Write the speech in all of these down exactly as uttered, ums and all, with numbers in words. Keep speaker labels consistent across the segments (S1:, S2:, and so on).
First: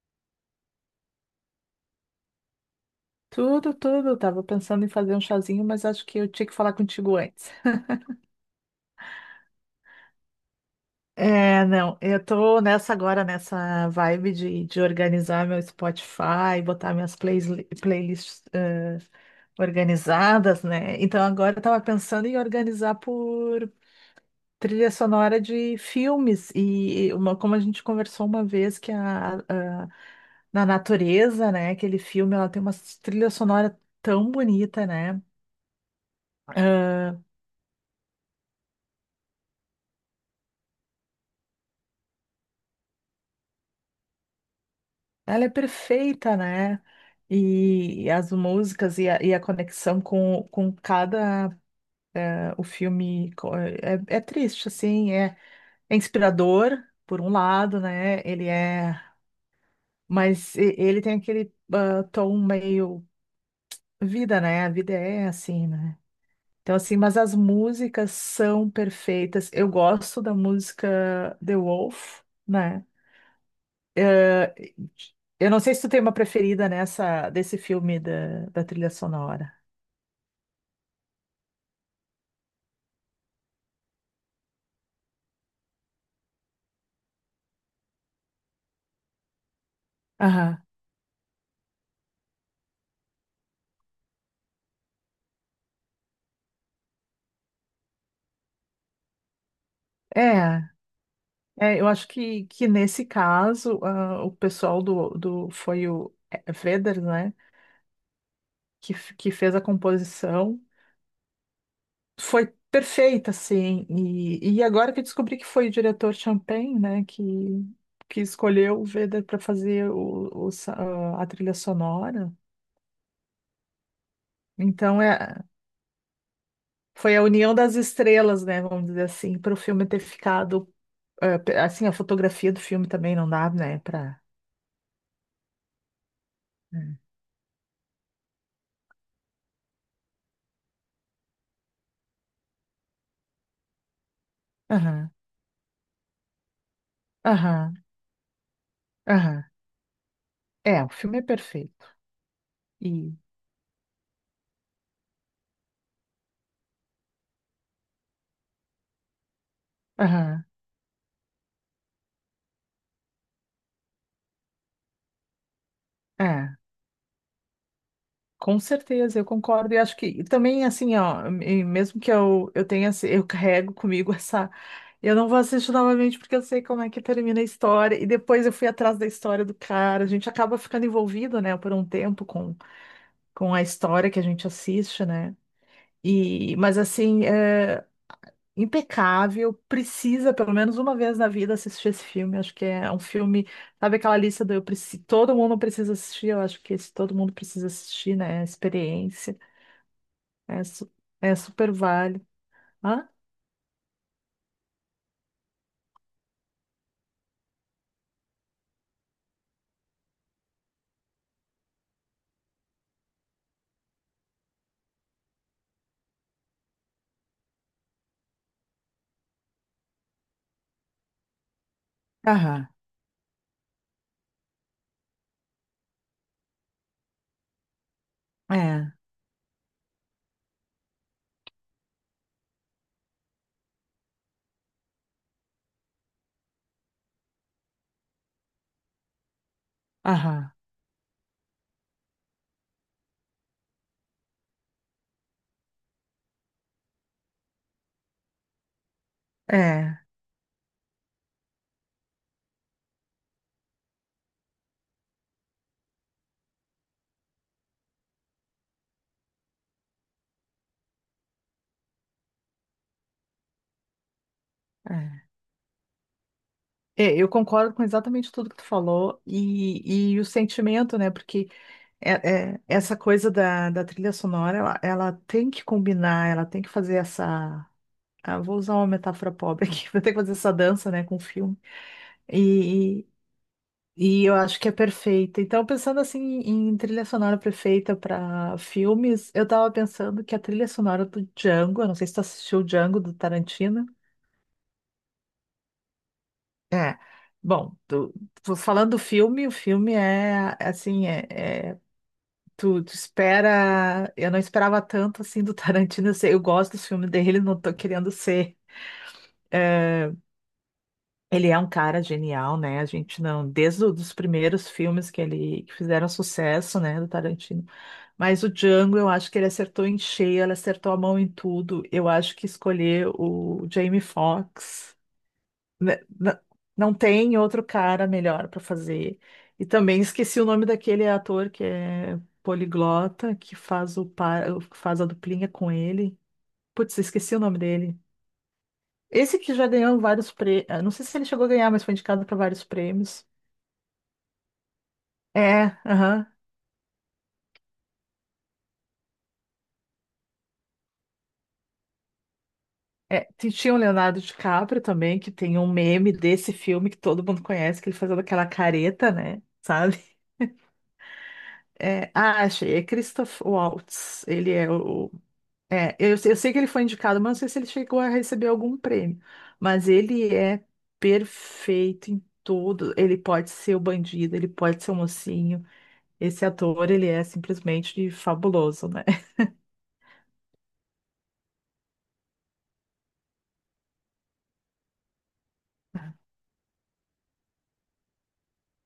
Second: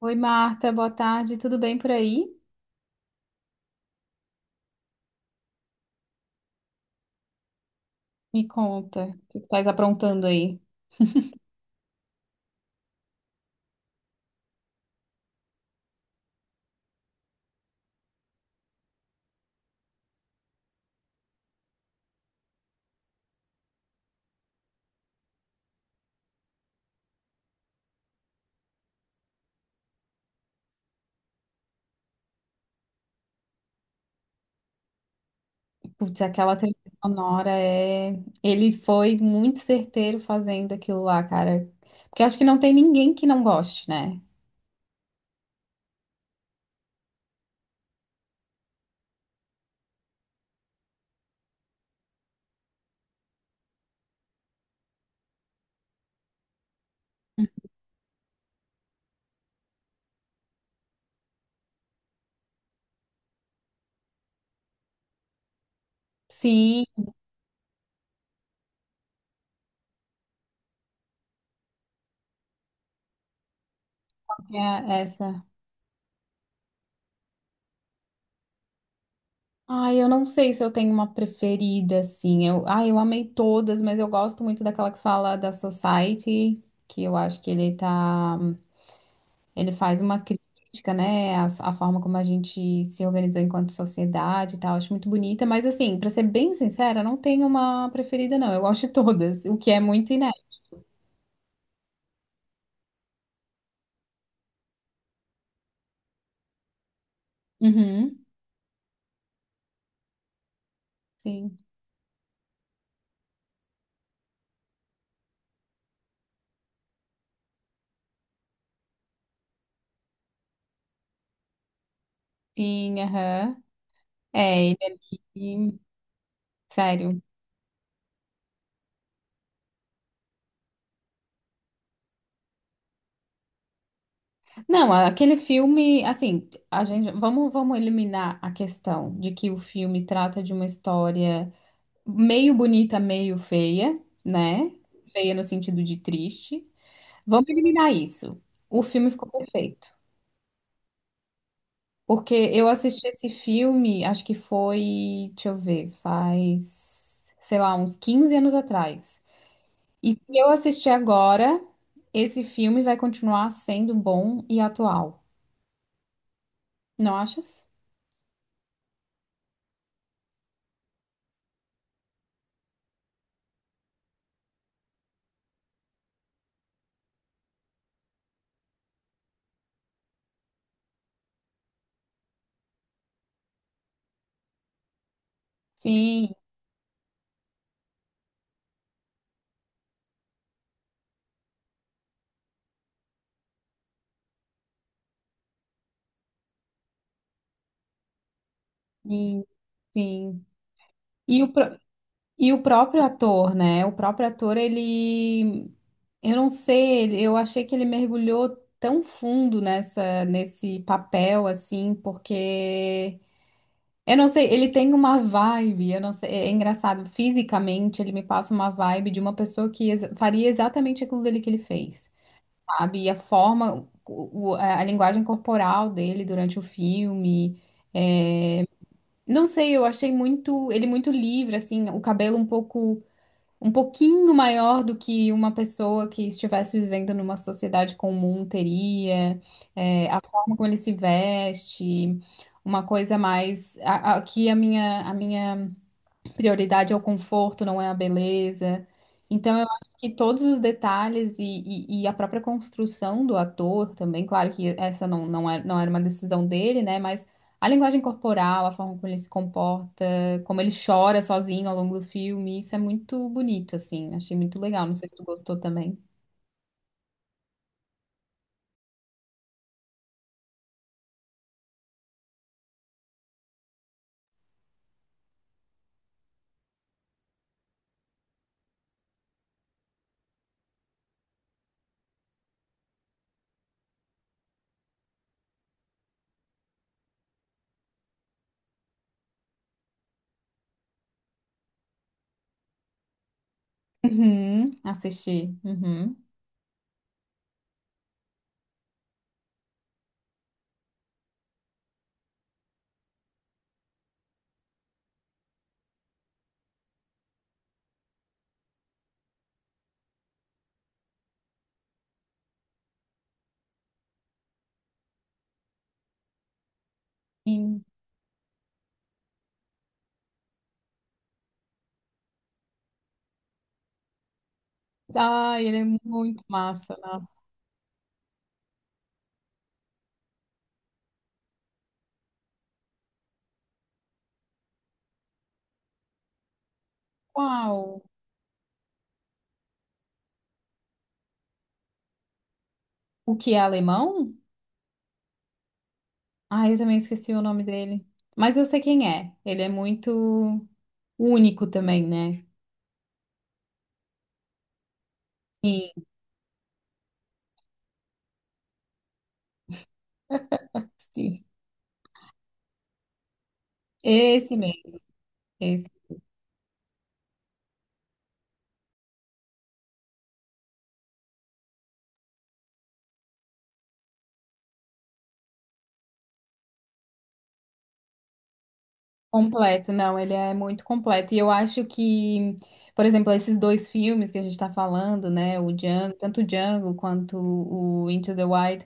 S1: Oi, Marta, boa tarde, tudo bem por aí?
S2: Tudo, tudo. Tava pensando em fazer um chazinho, mas acho que eu tinha que falar contigo antes.
S1: Me conta, o que tu estás aprontando aí?
S2: É, não, eu tô nessa agora, nessa vibe de, de organizar meu Spotify, botar minhas plays, playlists eh, organizadas, né? Então agora eu tava pensando em organizar por trilha sonora de filmes. E uma, como a gente conversou uma vez que a, a- na natureza, né? Aquele filme, ela tem uma trilha sonora tão bonita, né?
S1: Putz, aquela trilha sonora é. Ele foi muito certeiro fazendo aquilo lá, cara. Porque acho que não tem ninguém que não goste, né?
S2: Ela é perfeita, né? E as músicas e a, e a conexão com, com cada eh, o filme co- é, é triste, assim, é, é inspirador por um lado, né? Ele é, mas e- ele tem aquele ah, tom meio vida, né? A vida é assim, né? Então,
S1: Sim,
S2: assim, mas as músicas são perfeitas. Eu gosto da música The Wolf, né?
S1: é essa.
S2: Eu não sei se tu tem uma preferida nessa desse filme da, da trilha sonora.
S1: Ai, eu não sei se eu tenho uma preferida, assim. Eu, ai, eu amei todas, mas eu gosto muito daquela que fala da Society, que eu acho que ele tá. Ele faz uma
S2: Aham.
S1: crítica, né, à, à forma como a gente se organizou enquanto sociedade e tal. Acho muito bonita, mas assim, pra ser bem sincera, não tenho uma preferida, não. Eu gosto de todas, o que é muito
S2: É,
S1: inédito.
S2: é, eu acho que, que nesse caso, ah, o pessoal do, do foi o é, Vedder, né,
S1: Uhum,
S2: que, f- que fez a composição,
S1: sim,
S2: foi perfeita, assim, e, e agora que eu descobri que foi o diretor Champagne, né, que, que escolheu o Vedder para fazer o, o sa- ah, a trilha sonora,
S1: sim, aham. É, ele
S2: então é,
S1: ali.
S2: foi
S1: Sério.
S2: a união das estrelas, né, vamos dizer assim, para o filme ter ficado, eh, pe- assim, a fotografia do filme também não dá, né, para...
S1: Não, aquele filme, assim, a gente, vamos, vamos eliminar a questão de que o filme trata de uma história meio bonita, meio feia, né?
S2: Aham,
S1: Feia no sentido de triste. Vamos
S2: aham.
S1: eliminar isso. O filme ficou
S2: Aham.
S1: perfeito.
S2: É, o filme é perfeito.
S1: Porque eu
S2: E
S1: assisti esse filme, acho que foi, deixa eu ver, faz, sei lá, uns quinze anos atrás. E se
S2: aham,
S1: eu assistir agora, esse filme vai continuar sendo bom e atual.
S2: é,
S1: Não achas?
S2: com certeza, eu concordo. E acho que e também, assim, ó, e mesmo que eu, eu tenha, esse- eu carrego comigo essa. Eu não vou assistir novamente porque eu sei como é que termina a história. E depois eu fui atrás da história do cara. A gente acaba ficando envolvido, né, por um tempo com, com a história que a gente assiste, né?
S1: Sim,
S2: E, mas assim, é. Impecável, precisa pelo menos uma vez na vida assistir esse filme. Acho que é um filme, sabe aquela lista do eu preciso, todo mundo precisa assistir, eu acho que esse todo mundo precisa assistir, né? É experiência,
S1: sim, sim.
S2: é, su- é
S1: E o,
S2: super
S1: pró-
S2: válido.
S1: e o próprio
S2: Hã?
S1: ator, né? O próprio ator, ele. Eu não sei, ele- eu achei que ele mergulhou tão fundo nessa, nesse papel, assim, porque. Eu não sei, ele tem uma vibe, eu não sei, é é engraçado, fisicamente ele me passa uma vibe de uma pessoa que exa- faria exatamente aquilo dele que ele fez,
S2: Aham,
S1: sabe? E a forma, o- o- a a linguagem corporal dele durante o filme, é,
S2: é,
S1: não sei, eu achei muito, ele muito livre, assim, o cabelo um pouco um pouquinho maior do que uma pessoa que estivesse vivendo numa sociedade comum teria, é, a
S2: aham,
S1: forma como ele se veste, uma coisa mais. a- a- Aqui a minha, a minha prioridade é o conforto, não é a beleza. Então, eu acho
S2: é,
S1: que todos os detalhes e, e- e a própria construção do ator também, claro que essa não, não é- não era uma decisão dele, né? Mas a linguagem corporal, a forma como ele se comporta, como ele chora sozinho ao longo do filme, isso é muito bonito, assim. Achei muito legal. Não sei se tu
S2: é.
S1: gostou também.
S2: É, eu concordo com exatamente tudo que tu falou e, e o sentimento, né? Porque é, é, essa coisa da, da trilha sonora, ela, ela tem que combinar, ela tem que fazer essa Ah, vou usar uma metáfora pobre aqui, vou ter que fazer essa dança, né, com o filme. E, e, e eu acho que é perfeita. Então, pensando assim em trilha sonora perfeita para filmes, eu tava pensando que a trilha sonora do Django, eu não sei se tu assistiu o Django do Tarantino.
S1: Uhum, assisti. Uhum.
S2: É. Bom, tu- tu- falando do filme, o filme é assim, é, é- tu, tu espera. Eu não esperava tanto assim do Tarantino. Eu, sei, eu gosto dos filmes dele, não tô querendo ser. eh, Ele é um cara genial, né? A gente não, desde os primeiros filmes que ele que fizeram sucesso, né, do Tarantino.
S1: Sim.
S2: Mas o Django, eu acho que ele acertou em cheio, ele acertou a mão em tudo. Eu acho que escolher o Jamie Foxx,
S1: Ai, ele é
S2: né, n-
S1: muito
S2: não
S1: massa, né?
S2: tem outro cara melhor para fazer. E também esqueci o nome daquele ator que é poliglota, que faz o par, que faz a duplinha com ele. Putz, esqueci o nome dele.
S1: Qual?
S2: Esse que já ganhou vários prêmios, não sei se ele chegou a ganhar, mas foi indicado para vários prêmios.
S1: O que é alemão?
S2: É, aham.
S1: Ah, eu também esqueci o nome dele. Mas eu sei quem é. Ele é muito único também, né?
S2: É, t- tinha o Leonardo DiCaprio também, que tem um
S1: Sim,
S2: meme desse filme que todo mundo conhece, que ele fazendo aquela careta, né? Sabe?
S1: sim.
S2: É, ah, achei. É Christoph Waltz. Ele
S1: Esse
S2: é
S1: mesmo,
S2: o.
S1: esse.
S2: É, eu, eu sei que ele foi indicado, mas não sei se ele chegou a receber algum prêmio. Mas ele é perfeito em tudo. Ele pode ser o bandido, ele pode ser o mocinho. Esse ator, ele é simplesmente fabuloso, né?
S1: Completo, não, ele é muito completo. E eu acho que, por exemplo, esses dois filmes que a gente tá falando, né? O Django, tanto o Django quanto o Into the Wild,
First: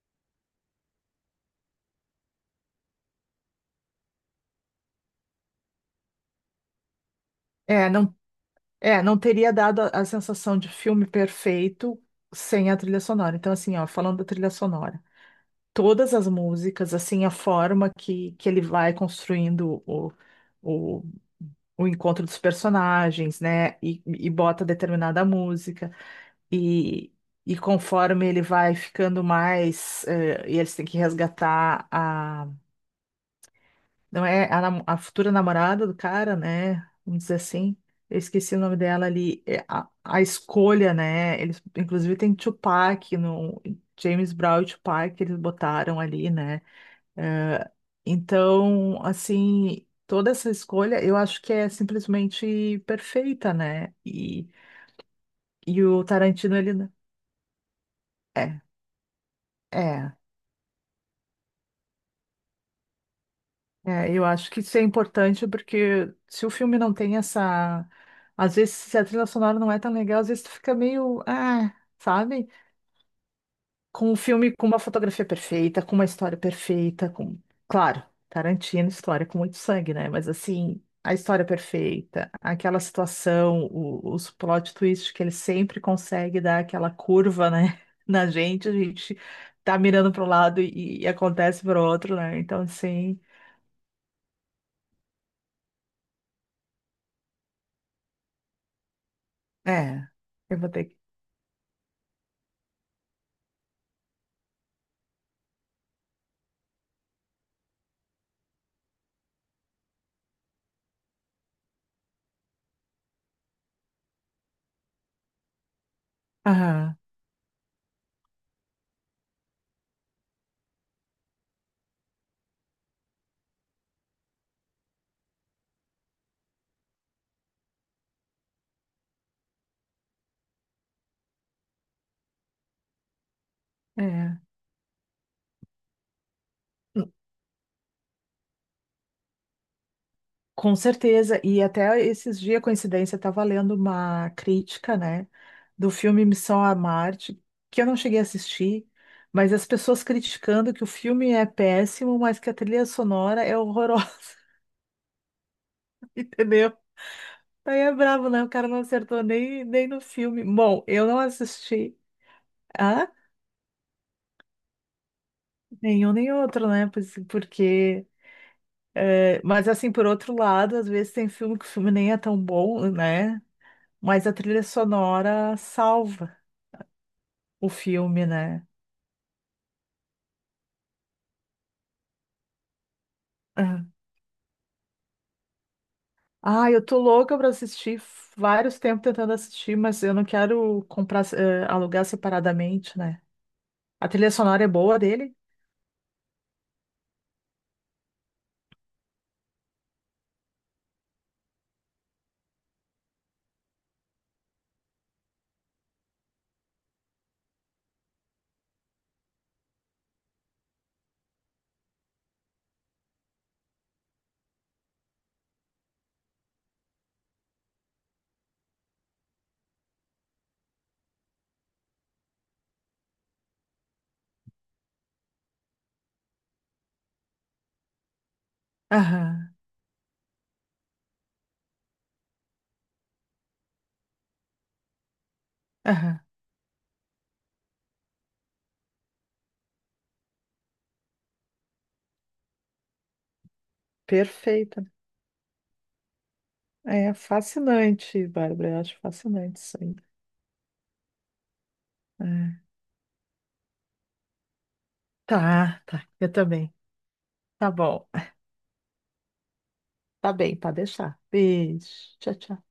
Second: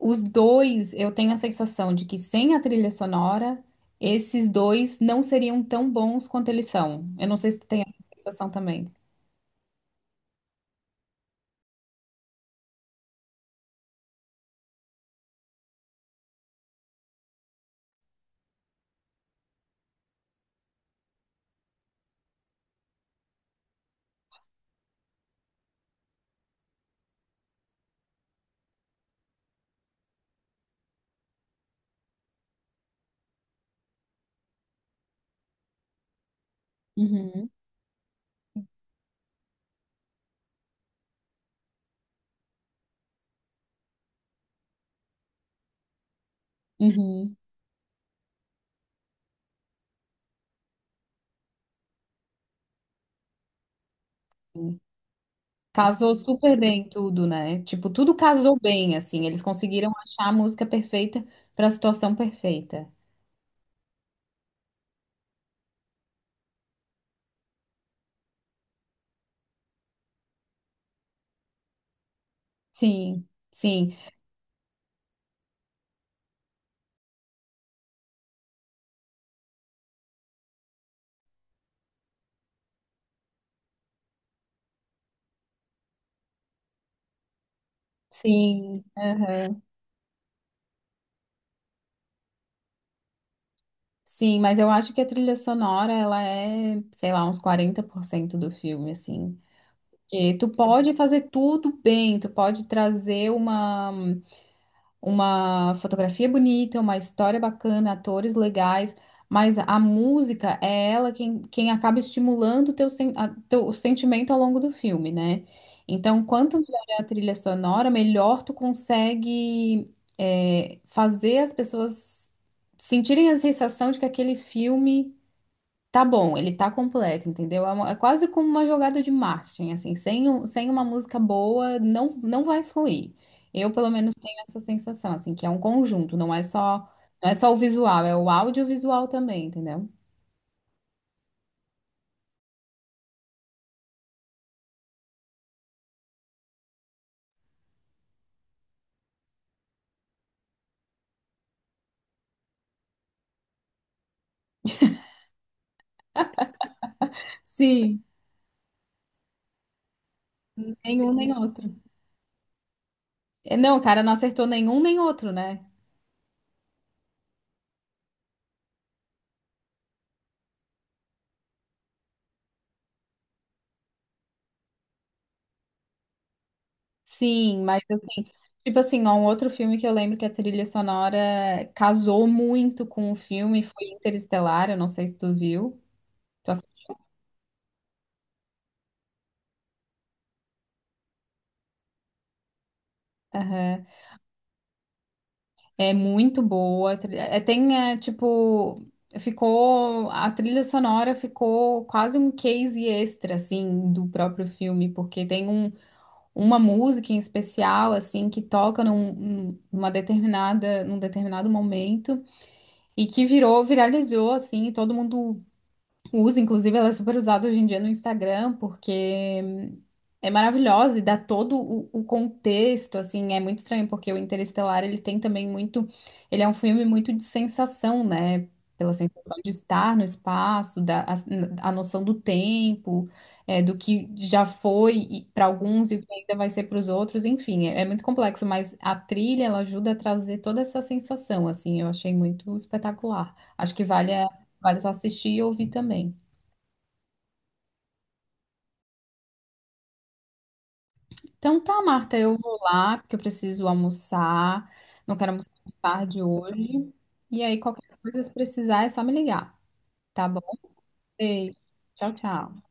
S1: os dois, eu tenho a sensação de que sem a trilha sonora, esses dois não seriam tão bons quanto eles são. Eu não sei se tu tem
S2: É,
S1: essa
S2: não
S1: sensação também.
S2: É, não teria dado a, a sensação de filme perfeito sem a trilha sonora. Então, assim, ó, falando da trilha sonora, todas as músicas, assim, a forma que, que ele vai construindo o, o, o encontro dos personagens, né? E, e bota determinada música. E, e conforme ele vai ficando mais, eh, e eles têm que resgatar a não é a, nam- a futura namorada do cara, né? Vamos dizer
S1: Uhum,
S2: assim. Eu esqueci o nome dela ali. É A, a escolha, né? Eles, inclusive, tem Tupac no James Brown e Tupac que eles botaram ali, né?
S1: uhum.
S2: Eh, então, assim, toda essa escolha eu acho que é simplesmente perfeita, né? E, e o
S1: Casou
S2: Tarantino,
S1: super
S2: ele.
S1: bem
S2: Né?
S1: tudo, né? Tipo, tudo casou
S2: É,
S1: bem, assim. Eles conseguiram
S2: é.
S1: achar a música perfeita para a situação perfeita.
S2: É, eu acho que isso é importante porque se o filme não tem essa. Às vezes, se a trilha sonora não é tão legal, às vezes tu fica meio. Ah, sabe?
S1: Sim, sim,
S2: Com um filme com uma fotografia perfeita, com uma história perfeita, com. Claro, Tarantino, história com muito sangue, né? Mas assim, a história perfeita, aquela situação, o- os plot twists que ele sempre consegue dar aquela curva, né? Na gente, a
S1: sim,
S2: gente
S1: aham.
S2: tá mirando para um lado e, e acontece para o outro, né? Então, assim.
S1: Sim, mas eu acho que a trilha sonora, ela é, sei lá, uns quarenta por cento do filme, assim.
S2: É.
S1: Que tu
S2: Eu vou ter
S1: pode
S2: que
S1: fazer tudo bem, tu pode trazer uma. Uma fotografia bonita, uma história bacana, atores legais, mas a música é ela quem, quem acaba estimulando o teu, sen- a- teu sentimento ao longo do filme, né? Então, quanto melhor
S2: Ah,
S1: é a trilha sonora, melhor tu consegue, é, fazer as pessoas sentirem a sensação de que aquele filme tá bom, ele tá completo, entendeu? É, uma- é quase como uma jogada de marketing, assim, sem, um- sem uma música boa não, não vai fluir. Eu, pelo menos, tenho
S2: é.
S1: essa sensação, assim, que é um conjunto, não é só, não é só o visual, é o audiovisual também, entendeu?
S2: Com certeza. E até esses dias, coincidência, eu estava lendo uma crítica, né, do filme Missão a Marte, que eu não cheguei a assistir, mas as pessoas criticando que o filme é péssimo, mas que a trilha sonora é horrorosa, entendeu? Aí é
S1: Sim.
S2: bravo, né? O cara não acertou nem, nem no filme. Bom, eu
S1: Nenhum
S2: não
S1: nem outro.
S2: assisti a
S1: É, não, o cara não acertou nenhum nem outro, né?
S2: nenhum nem outro, né? Pois- Porque. É, mas assim, por outro lado, às vezes tem filme que o filme nem é tão bom, né? Mas a trilha sonora salva
S1: Sim,
S2: o
S1: mas assim,
S2: filme, né?
S1: tipo assim, ó, um outro filme que eu lembro que a trilha sonora casou muito com o filme
S2: Ah,
S1: foi Interestelar, eu não sei se tu viu. Tu
S2: ah, eu
S1: assistiu?
S2: tô louca pra assistir, vários tempos tentando assistir, mas eu não quero comprar, eh, alugar separadamente, né?
S1: Aham.
S2: A trilha sonora é boa dele?
S1: É muito boa. Tri- É, é, tem, é, tipo, ficou. A trilha sonora ficou quase um case extra, assim, do próprio filme, porque tem um, uma música em especial, assim, que toca num, num- numa determinada, num determinado momento e que virou, viralizou, assim, e todo mundo usa, inclusive, ela é super usada hoje em dia no Instagram, porque hum, é maravilhosa e dá todo o, o contexto, assim, é muito estranho, porque o Interestelar, ele tem também muito, ele é um filme muito de sensação, né? Pela sensação de
S2: Aham,
S1: estar no espaço, da, a, a noção do tempo, é, do que já foi para alguns e o que
S2: aham,
S1: ainda vai ser para os outros, enfim, é, é muito complexo, mas a trilha, ela ajuda a trazer toda essa sensação, assim, eu achei muito espetacular. Acho que vale a. Vale
S2: perfeita.
S1: só assistir e ouvir também.
S2: É fascinante, Bárbara, eu acho fascinante isso aí.
S1: Então tá, Marta, eu
S2: É.
S1: vou lá, porque eu preciso almoçar. Não quero almoçar
S2: Tá, tá,
S1: tarde
S2: eu também.
S1: hoje. E aí,
S2: Tá
S1: qualquer
S2: bom,
S1: coisa, se precisar, é só me ligar, tá
S2: tá
S1: bom?
S2: bem, pode deixar.
S1: Beijo.
S2: Beijo,
S1: Tchau,
S2: tchau, tchau.
S1: tchau.